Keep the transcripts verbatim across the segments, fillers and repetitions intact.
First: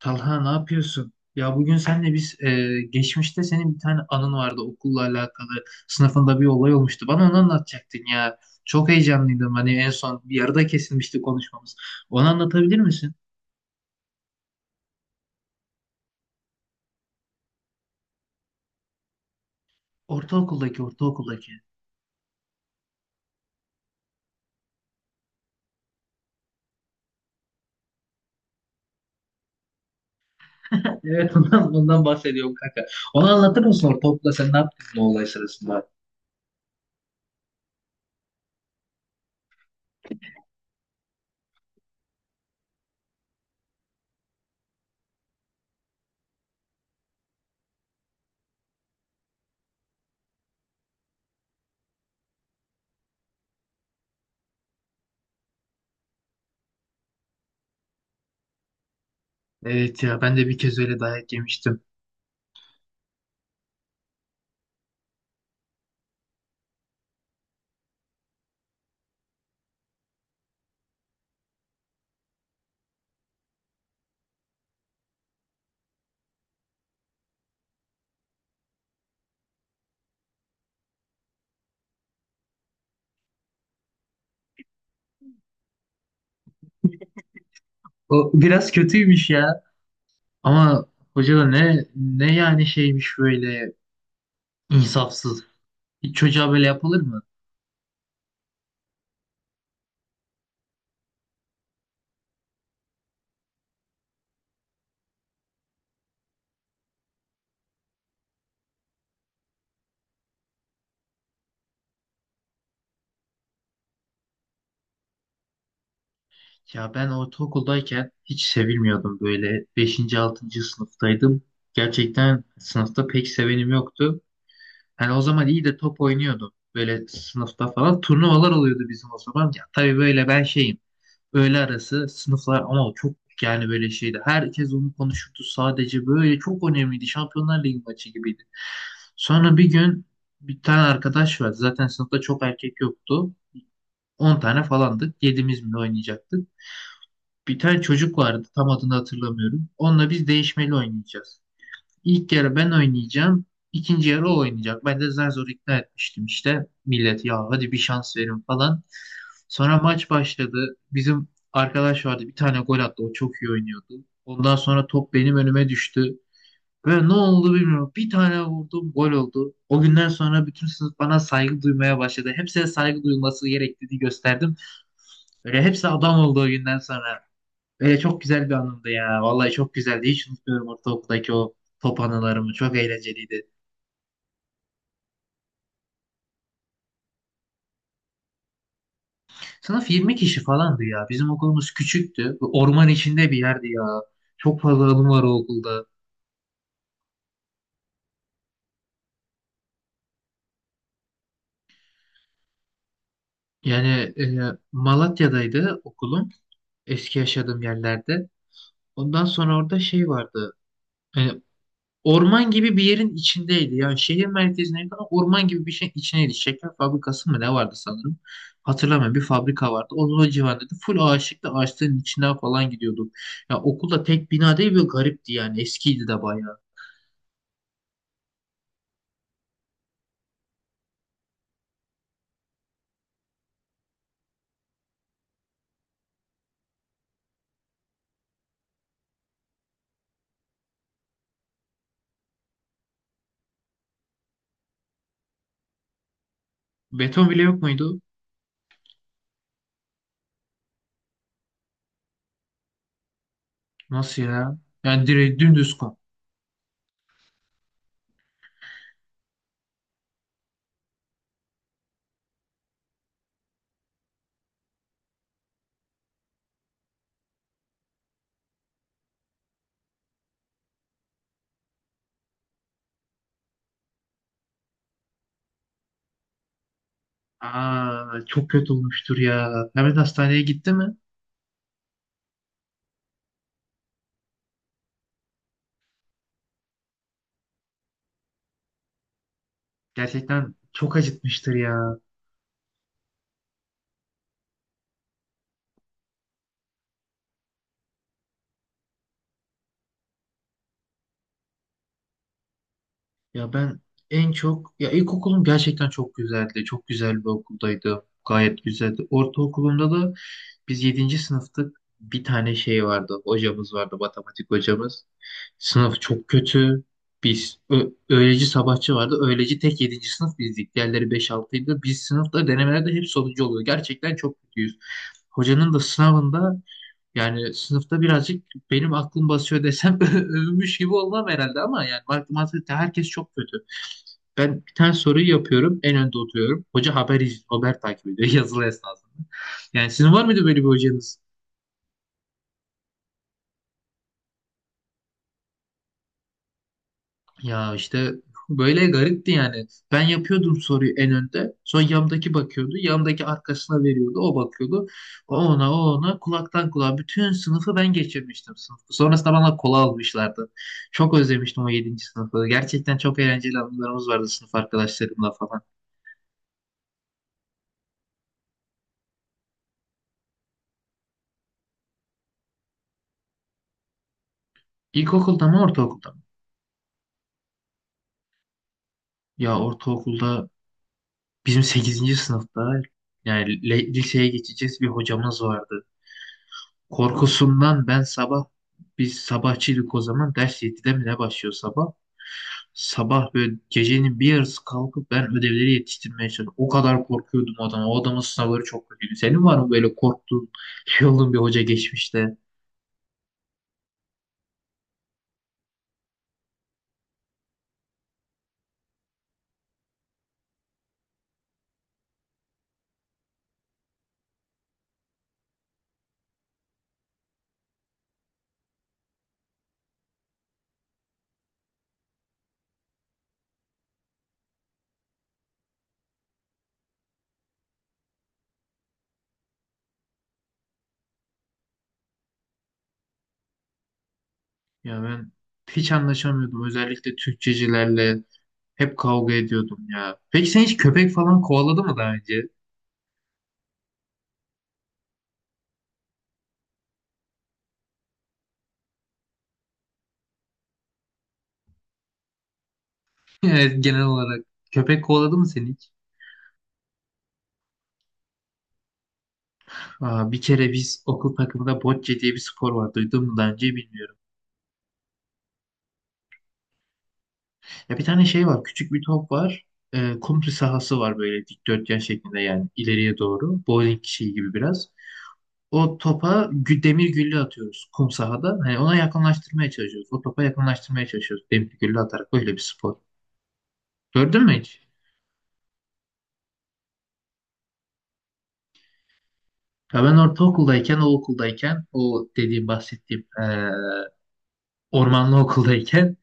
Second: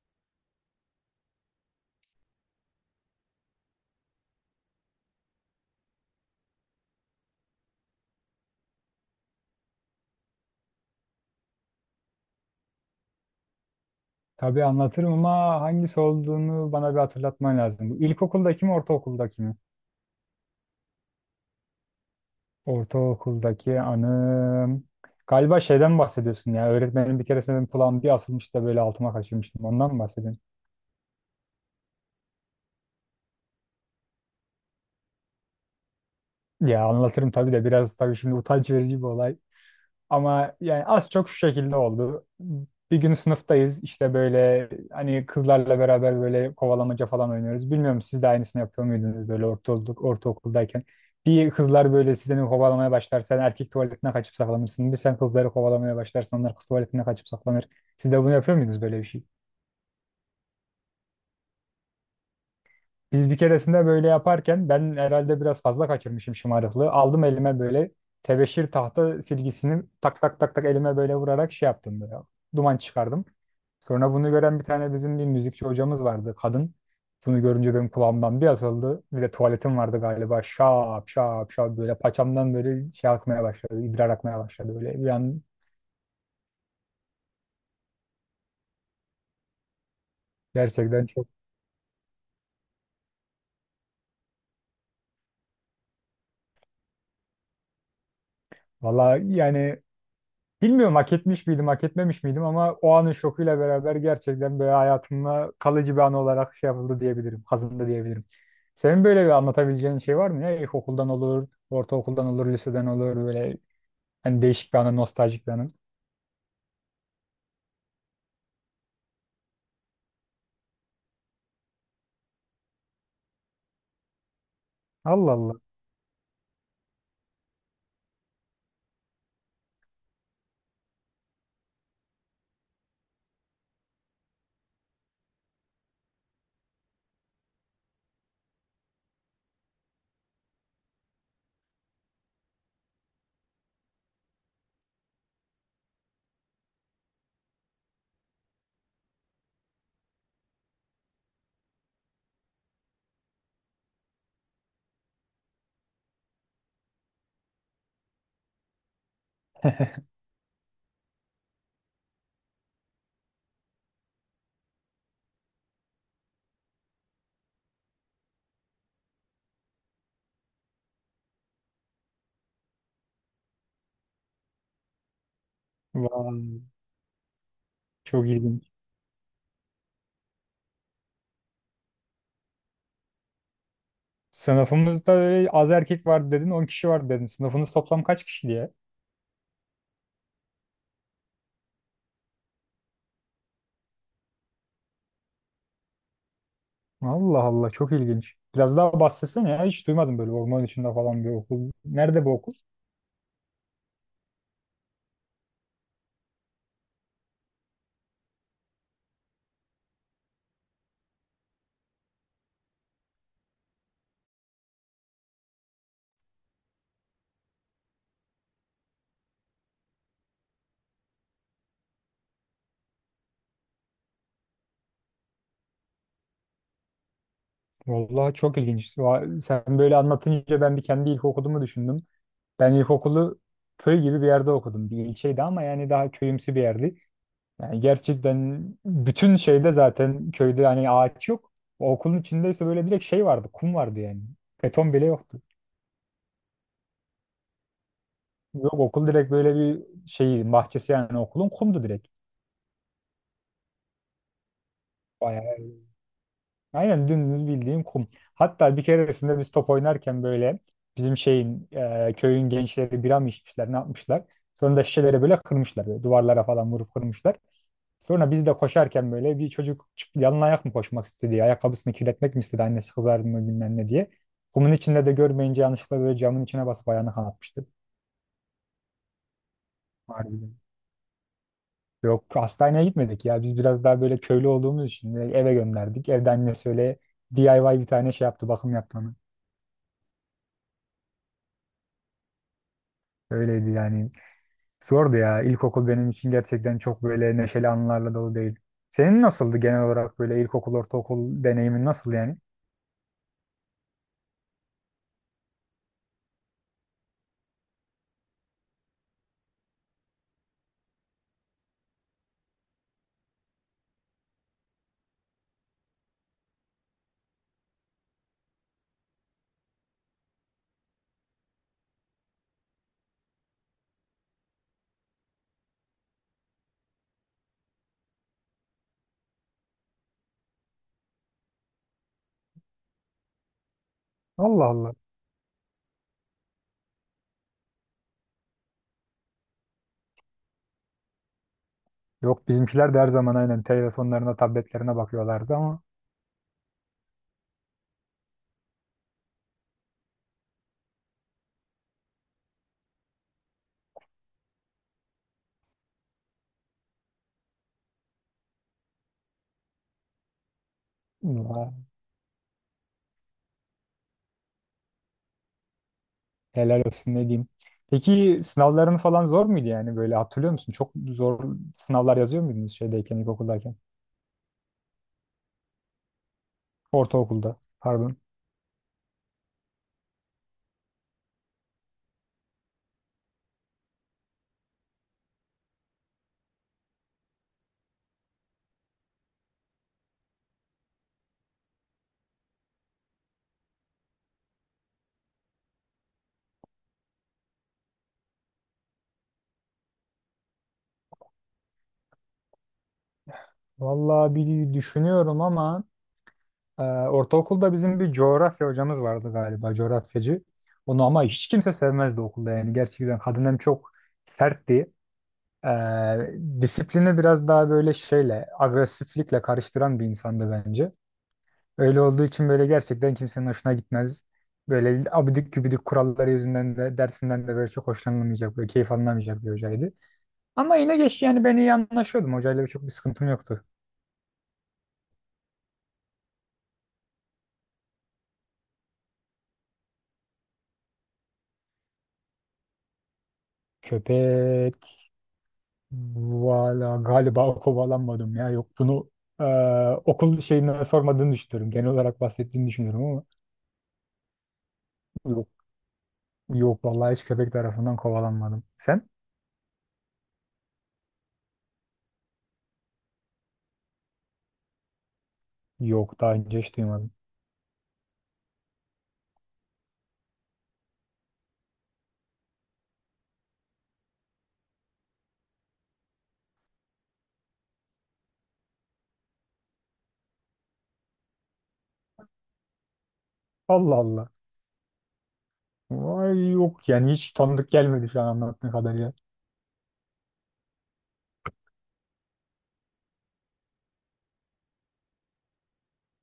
Talha, ne yapıyorsun? Ya bugün senle biz e, geçmişte senin bir tane anın vardı okulla alakalı. Sınıfında bir olay olmuştu. Bana onu anlatacaktın ya. Çok heyecanlıydım. Hani en son bir yarıda kesilmişti konuşmamız. Onu anlatabilir misin? Tabii anlatırım ama hangisi olduğunu bana bir hatırlatman lazım. Bu İlkokuldaki mi, ortaokuldaki mi? Ortaokuldaki, ortaokuldaki. Ortaokuldaki anım. Galiba şeyden bahsediyorsun ya. Öğretmenim bir keresinde benim kulağım bir asılmış da böyle altıma kaçırmıştım. Ondan mı bahsediyorsun? Evet, ondan, ondan bahsediyorum kanka. Onu anlatır mısın, ortaokulda sen ne yaptın bu olay sırasında? Ya anlatırım tabii de biraz tabii şimdi utanç verici bir olay. Ama yani az çok şu şekilde oldu. Bir gün sınıftayız işte böyle hani kızlarla beraber böyle kovalamaca falan oynuyoruz. Bilmiyorum siz de aynısını yapıyor muydunuz böyle ortaokulduk, ortaokuldayken. Bir kızlar böyle sizden kovalamaya başlar. Sen erkek tuvaletine kaçıp saklanırsın. Bir sen kızları kovalamaya başlarsın. Onlar kız tuvaletine kaçıp saklanır. Siz de bunu yapıyor muydunuz böyle bir şey? Evet ya, ben de bir kez öyle dayak yemiştim. Biz bir keresinde böyle yaparken ben herhalde biraz fazla kaçırmışım şımarıklığı. Aldım elime böyle tebeşir tahta silgisini tak tak tak tak elime böyle vurarak şey yaptım böyle. Duman çıkardım. Sonra bunu gören bir tane bizim bir müzikçi hocamız vardı kadın. Bunu görünce benim kulağımdan bir asıldı. Bir de tuvaletim vardı galiba. Şap şap şap böyle paçamdan böyle şey akmaya başladı. İdrar akmaya başladı böyle. Bir an O biraz kötüymüş ya. Ama gerçekten çok. hoca da ne ne yani şeymiş böyle, insafsız. Hiç çocuğa böyle yapılır mı? Valla yani bilmiyorum hak etmiş miydim, hak etmemiş miydim ama o anın şokuyla beraber gerçekten böyle hayatımda kalıcı bir an olarak şey yapıldı diyebilirim, kazındı diyebilirim. Senin böyle bir anlatabileceğin şey var mı ya? İlkokuldan olur, ortaokuldan olur, liseden olur böyle hani değişik bir anı, nostaljik bir anı. Ya ben ortaokuldayken hiç sevilmiyordum böyle. Beşinci, altıncı sınıftaydım. Gerçekten sınıfta pek sevenim yoktu. Hani o Allah zaman Allah. iyi de top oynuyordum. Böyle sınıfta falan turnuvalar oluyordu bizim o zaman. Ya tabii böyle ben şeyim. Öğle arası sınıflar ama çok, yani böyle şeydi. Herkes onu konuşurdu sadece, böyle çok önemliydi. Şampiyonlar Ligi maçı gibiydi. Sonra bir gün bir tane arkadaş vardı. Zaten sınıfta çok erkek yoktu. on tane falandık. Yedimiz mi ne oynayacaktık? Bir tane çocuk vardı. Tam adını hatırlamıyorum. Onunla biz değişmeli oynayacağız. İlk yarı ben oynayacağım, ikinci yarı o oynayacak. Ben de zar zor ikna etmiştim işte. Millet, ya hadi bir şans verin falan. Sonra maç başladı. Bizim arkadaş vardı, bir tane gol attı. O çok iyi oynuyordu. Ondan sonra top benim önüme düştü. Ve ne oldu bilmiyorum, bir tane vurdum, gol oldu. O günden sonra bütün sınıf bana saygı duymaya başladı. Hepsine saygı duyulması gerektiğini gösterdim. Böyle hepsi adam olduğu Vay, günden sonra. Böyle çok çok güzel bir ilginç. anımdı ya. Vallahi çok güzeldi. Hiç unutmuyorum ortaokuldaki o top anılarımı. Çok eğlenceliydi. Sınıfımızda öyle az erkek vardı dedin, on kişi vardı dedin. Sınıfınız toplam kaç kişi diye? Sınıf yirmi kişi falandı ya. Bizim okulumuz küçüktü. Orman içinde bir yerdi ya. Çok fazla anım var o okulda. Allah Allah, çok ilginç. Biraz daha bahsetsene ya, hiç duymadım böyle orman içinde falan bir okul. Nerede bu okul? Yani e, Malatya'daydı okulum. Eski yaşadığım yerlerde. Ondan sonra orada şey vardı. E, Orman gibi bir yerin içindeydi. Yani şehir merkezine yakın orman gibi bir şeyin içindeydi. Şeker fabrikası mı ne vardı sanırım. Hatırlamıyorum. Bir fabrika vardı. Onun o civarında da full ağaçlıkta, ağaçların içinden falan gidiyorduk. Ya okulda tek bina değil, böyle garipti yani. Eskiydi de bayağı. Vallahi çok ilginç. Va- Sen böyle anlatınca ben bir kendi ilkokulumu düşündüm. Ben ilkokulu köy gibi bir yerde okudum. Bir ilçeydi ama yani daha köyümsü bir yerdi. Yani gerçekten bütün şeyde zaten köyde hani ağaç yok. O okulun içindeyse böyle direkt şey vardı, kum vardı yani. Beton bile yoktu. Beton bile yok muydu? Yok, okul direkt böyle bir şey bahçesi, yani okulun kumdu direkt. Nasıl ya? Yani direkt Bayağı dümdüz kom. aynen dümdüz bildiğim kum. Hatta bir keresinde biz top oynarken böyle bizim şeyin e, köyün gençleri bira mı içmişler, ne yapmışlar. Sonra da şişeleri böyle kırmışlar. Böyle duvarlara falan vurup kırmışlar. Sonra biz de koşarken böyle bir çocuk çık- yalın ayak mı koşmak istedi? Ayakkabısını kirletmek mi istedi? Annesi kızar mı bilmem ne diye. Kumun içinde de görmeyince yanlışlıkla böyle camın içine basıp ayağını kanatmıştı. Aa, çok kötü olmuştur ya. Mehmet hastaneye Harbiden. gitti mi? Yok, hastaneye gitmedik ya. Biz biraz daha böyle köylü olduğumuz için de eve gönderdik. Evde annesi öyle D I Y bir tane şey yaptı. Bakım yaptı ona. Gerçekten çok acıtmıştır ya. Öyleydi yani. Zordu ya. İlkokul benim için gerçekten çok böyle neşeli anılarla dolu değil. Senin nasıldı genel olarak böyle ilkokul, ortaokul deneyimin nasıl yani? Ya ben en çok, ya ilkokulum gerçekten çok güzeldi. Çok güzel bir okuldaydı. Gayet güzeldi. Ortaokulumda da biz yedinci sınıftık. Bir tane şey vardı. Hocamız vardı, matematik hocamız. Sınıf çok kötü. Biz ö- öğleci, sabahçı vardı. Öğleci tek yedinci sınıf bizdik. Diğerleri beş, altıydı. Biz sınıfta denemelerde hep sonuncu oluyor. Gerçekten çok kötüyüz. Hocanın da sınavında, yani sınıfta birazcık benim aklım basıyor desem övünmüş gibi olmam herhalde ama yani matematikte herkes çok kötü. Ben Allah bir tane Allah. soruyu yapıyorum, en önde oturuyorum. Hoca haber iz- haber takip ediyor yazılı esnasında. Yani sizin var mıydı böyle bir hocanız? Yok, bizimkiler de her zaman aynen telefonlarına, tabletlerine bakıyorlardı ama Ya işte böyle garipti yani. Ben yapıyordum soruyu en önde. Sonra yandaki bakıyordu. Yandaki arkasına veriyordu. O bakıyordu. O ona, o ona, kulaktan kulağa bütün sınıfı ben geçirmiştim sınıfı. Sonrasında bana kola almışlardı. Çok özlemiştim o ya, yedinci sınıfı. Gerçekten çok eğlenceli anılarımız vardı sınıf arkadaşlarımla falan. helal olsun ne diyeyim. Peki sınavların falan zor muydu yani böyle hatırlıyor musun? Çok zor sınavlar yazıyor muydunuz şeydeyken, ilkokuldayken? İlkokulda mı, ortaokulda mı? Ortaokulda, pardon. Ya ortaokulda bizim sekizinci sınıfta, yani le- liseye geçeceğiz, bir hocamız vardı. Korkusundan ben sabah, biz sabahçıydık o zaman, ders yedide mi ne başlıyor sabah? Sabah böyle gecenin bir yarısı kalkıp ben ödevleri yetiştirmeye çalıştım. O kadar korkuyordum o adama. O adamın sınavları çok kötüydü. Senin var mı böyle korktuğun, şey olduğun bir hoca geçmişte? Vallahi bir düşünüyorum ama Ee, ortaokulda bizim bir coğrafya hocamız vardı galiba, coğrafyacı. Onu ama hiç kimse sevmezdi okulda yani. Gerçekten kadın hem çok sertti. Ee, disiplini biraz daha böyle şeyle, agresiflikle karıştıran bir insandı bence. Öyle olduğu için böyle gerçekten kimsenin hoşuna gitmez. Böyle abidik gübidik kuralları yüzünden de dersinden de böyle çok hoşlanılmayacak, böyle keyif alınamayacak bir hocaydı. Ama yine geç yani ben iyi anlaşıyordum. Hocayla bir çok bir sıkıntım yoktu. Ya ben hiç anlaşamıyordum. Özellikle Türkçecilerle hep kavga ediyordum ya. Peki sen hiç köpek falan kovaladı mı daha önce? Köpek. Valla galiba kovalanmadım ya. Yok, bunu e, okul şeyine sormadığını düşünüyorum. Genel olarak bahsettiğini düşünüyorum ama Evet, genel olarak. Köpek kovaladı mı yok. seni hiç? Yok vallahi, hiç köpek tarafından kovalanmadım. Sen? Aa, bir kere biz okul takımında bocce diye bir spor var. Duydun mu daha önce bilmiyorum. Yok, daha önce hiç duymadım. Ya bir tane şey var. Küçük bir top var. Ee, komple sahası var böyle dikdörtgen şeklinde, yani ileriye doğru. Bowling şeyi gibi biraz. O topa gü- demir güllü atıyoruz kum sahada. Hani ona yakınlaştırmaya çalışıyoruz. O topa yakınlaştırmaya çalışıyoruz. Demir güllü atarak böyle bir spor. Allah Allah. Gördün mü hiç? Vay, yok yani, hiç tanıdık gelmedi şu an anlattığın kadarıyla. Ya ben ortaokuldayken, o okuldayken, o dediğim bahsettiğim ee, ormanlı okuldayken,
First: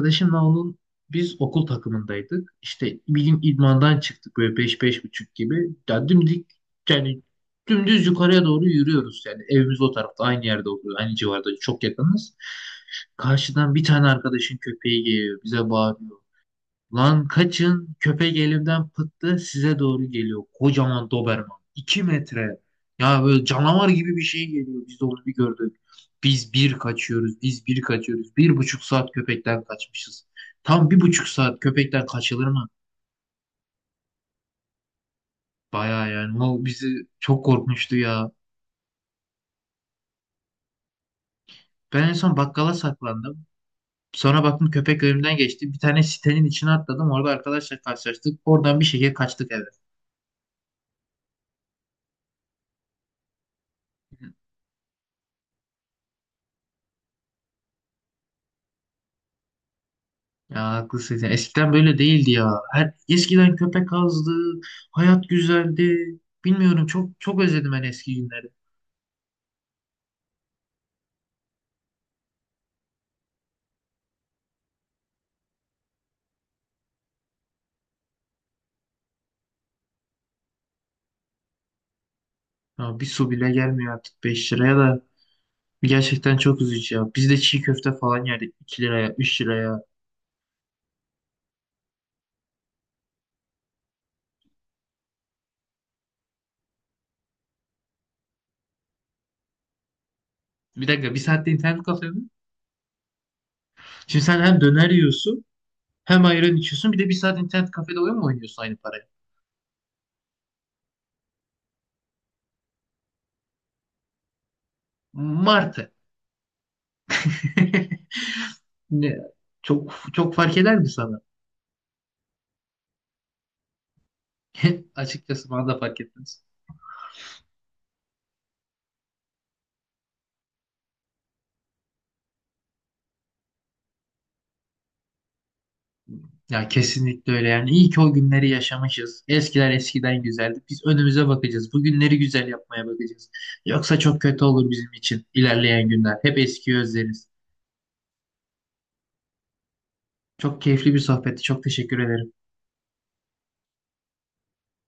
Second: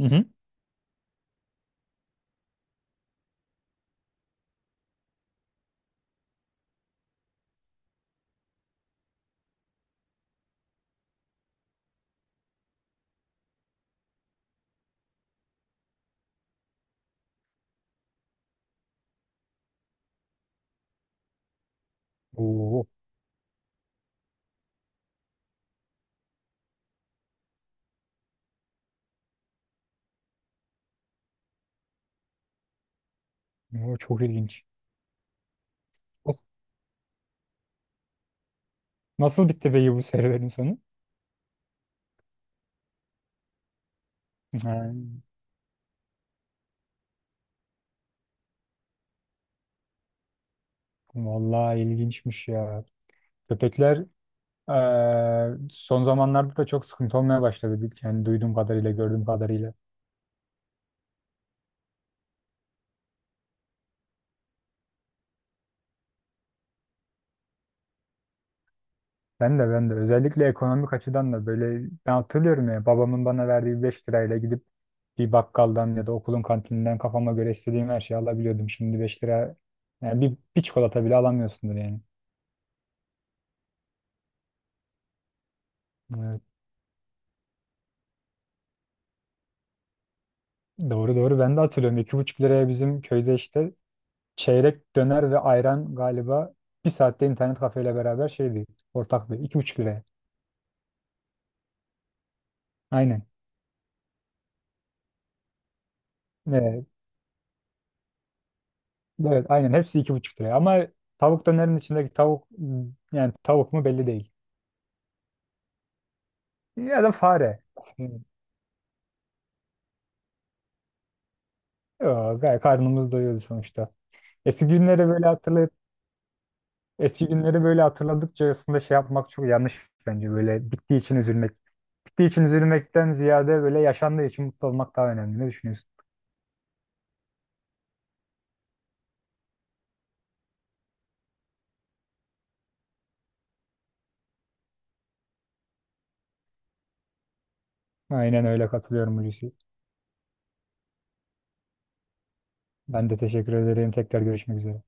Hı hı. onun biz okul takımındaydık. İşte bir gün idmandan çıktık böyle beş, beş buçuk gibi. Ya dimdik, yani dümdüz yukarıya doğru yürüyoruz. Yani evimiz o tarafta aynı yerde oluyor. Aynı civarda çok yakınız. Karşıdan bir tane arkadaşın köpeği geliyor. Bize bağırıyor. Lan kaçın, köpek elimden pıttı, size doğru geliyor. Kocaman Doberman, iki metre. Oo, Ya böyle canavar gibi bir şey geliyor. Biz de onu bir gördük. Biz bir kaçıyoruz. Biz bir kaçıyoruz. Bir buçuk saat köpekten kaçmışız. Tam bir buçuk saat köpekten kaçılır mı? oo, çok ilginç. Baya Of, yani o bizi çok korkmuştu ya. nasıl bitti peki bu serüvenin sonu? Ben en son bakkala saklandım. Sonra baktım Ha, köpek önümden geçti. Bir tane sitenin içine atladım. Orada arkadaşlar karşılaştık. Oradan bir şekilde kaçtık eve. vallahi ilginçmiş ya. Köpekler Eee, son zamanlarda da çok sıkıntı olmaya başladı. Bil- Yani duyduğum kadarıyla, gördüğüm kadarıyla. Ya haklısın sen. Eskiden böyle değildi ya. Her, eskiden köpek azdı. Hayat güzeldi. Bilmiyorum, çok çok özledim ben eski günleri. Ben de ben de özellikle ekonomik açıdan da böyle ben hatırlıyorum ya, babamın bana verdiği beş lirayla gidip bir bakkaldan ya da okulun kantininden kafama göre istediğim her şeyi alabiliyordum. Şimdi beş lira, yani bir, bir çikolata bile alamıyorsundur yani. Ya bir su bile gelmiyor artık beş liraya da. Gerçekten Evet, çok üzücü ya. Biz de çiğ köfte falan yerdik iki liraya, üç liraya. doğru doğru, ben de hatırlıyorum. İki buçuk liraya bizim köyde işte çeyrek döner ve ayran galiba, bir saatte internet kafeyle beraber şeydi, ortaktı. İki buçuk liraya. Bir dakika, bir saatte internet kafede mi? Aynen. Şimdi sen hem döner yiyorsun, hem ayran Evet. içiyorsun, bir de bir saat internet kafede oyun mu oynuyorsun aynı parayı? Evet, aynen hepsi iki buçuk liraya ama tavuk dönerin içindeki tavuk, yani tavuk mu belli değil. Martı. Ya da fare. Yani, Ne? Çok çok fark eder mi sana? yo, gayet karnımız doyuyordu sonuçta. Eski günleri böyle Açıkçası bana hatırlayıp da fark etmez. eski günleri böyle hatırladıkça aslında şey yapmak çok yanlış bence, böyle bittiği için üzülmek. Bittiği için üzülmekten ziyade böyle yaşandığı için mutlu olmak daha önemli. Ne düşünüyorsun? Ya kesinlikle öyle yani. İyi ki o günleri yaşamışız. Eskiler eskiden güzeldi. Biz önümüze bakacağız. Bu günleri güzel yapmaya bakacağız. Yoksa çok kötü olur bizim için ilerleyen günler. Hep eskiyi özleriz. Aynen öyle, katılıyorum Hulusi. Çok keyifli bir sohbetti. Çok teşekkür ederim. Ben de teşekkür ederim. Tekrar görüşmek üzere.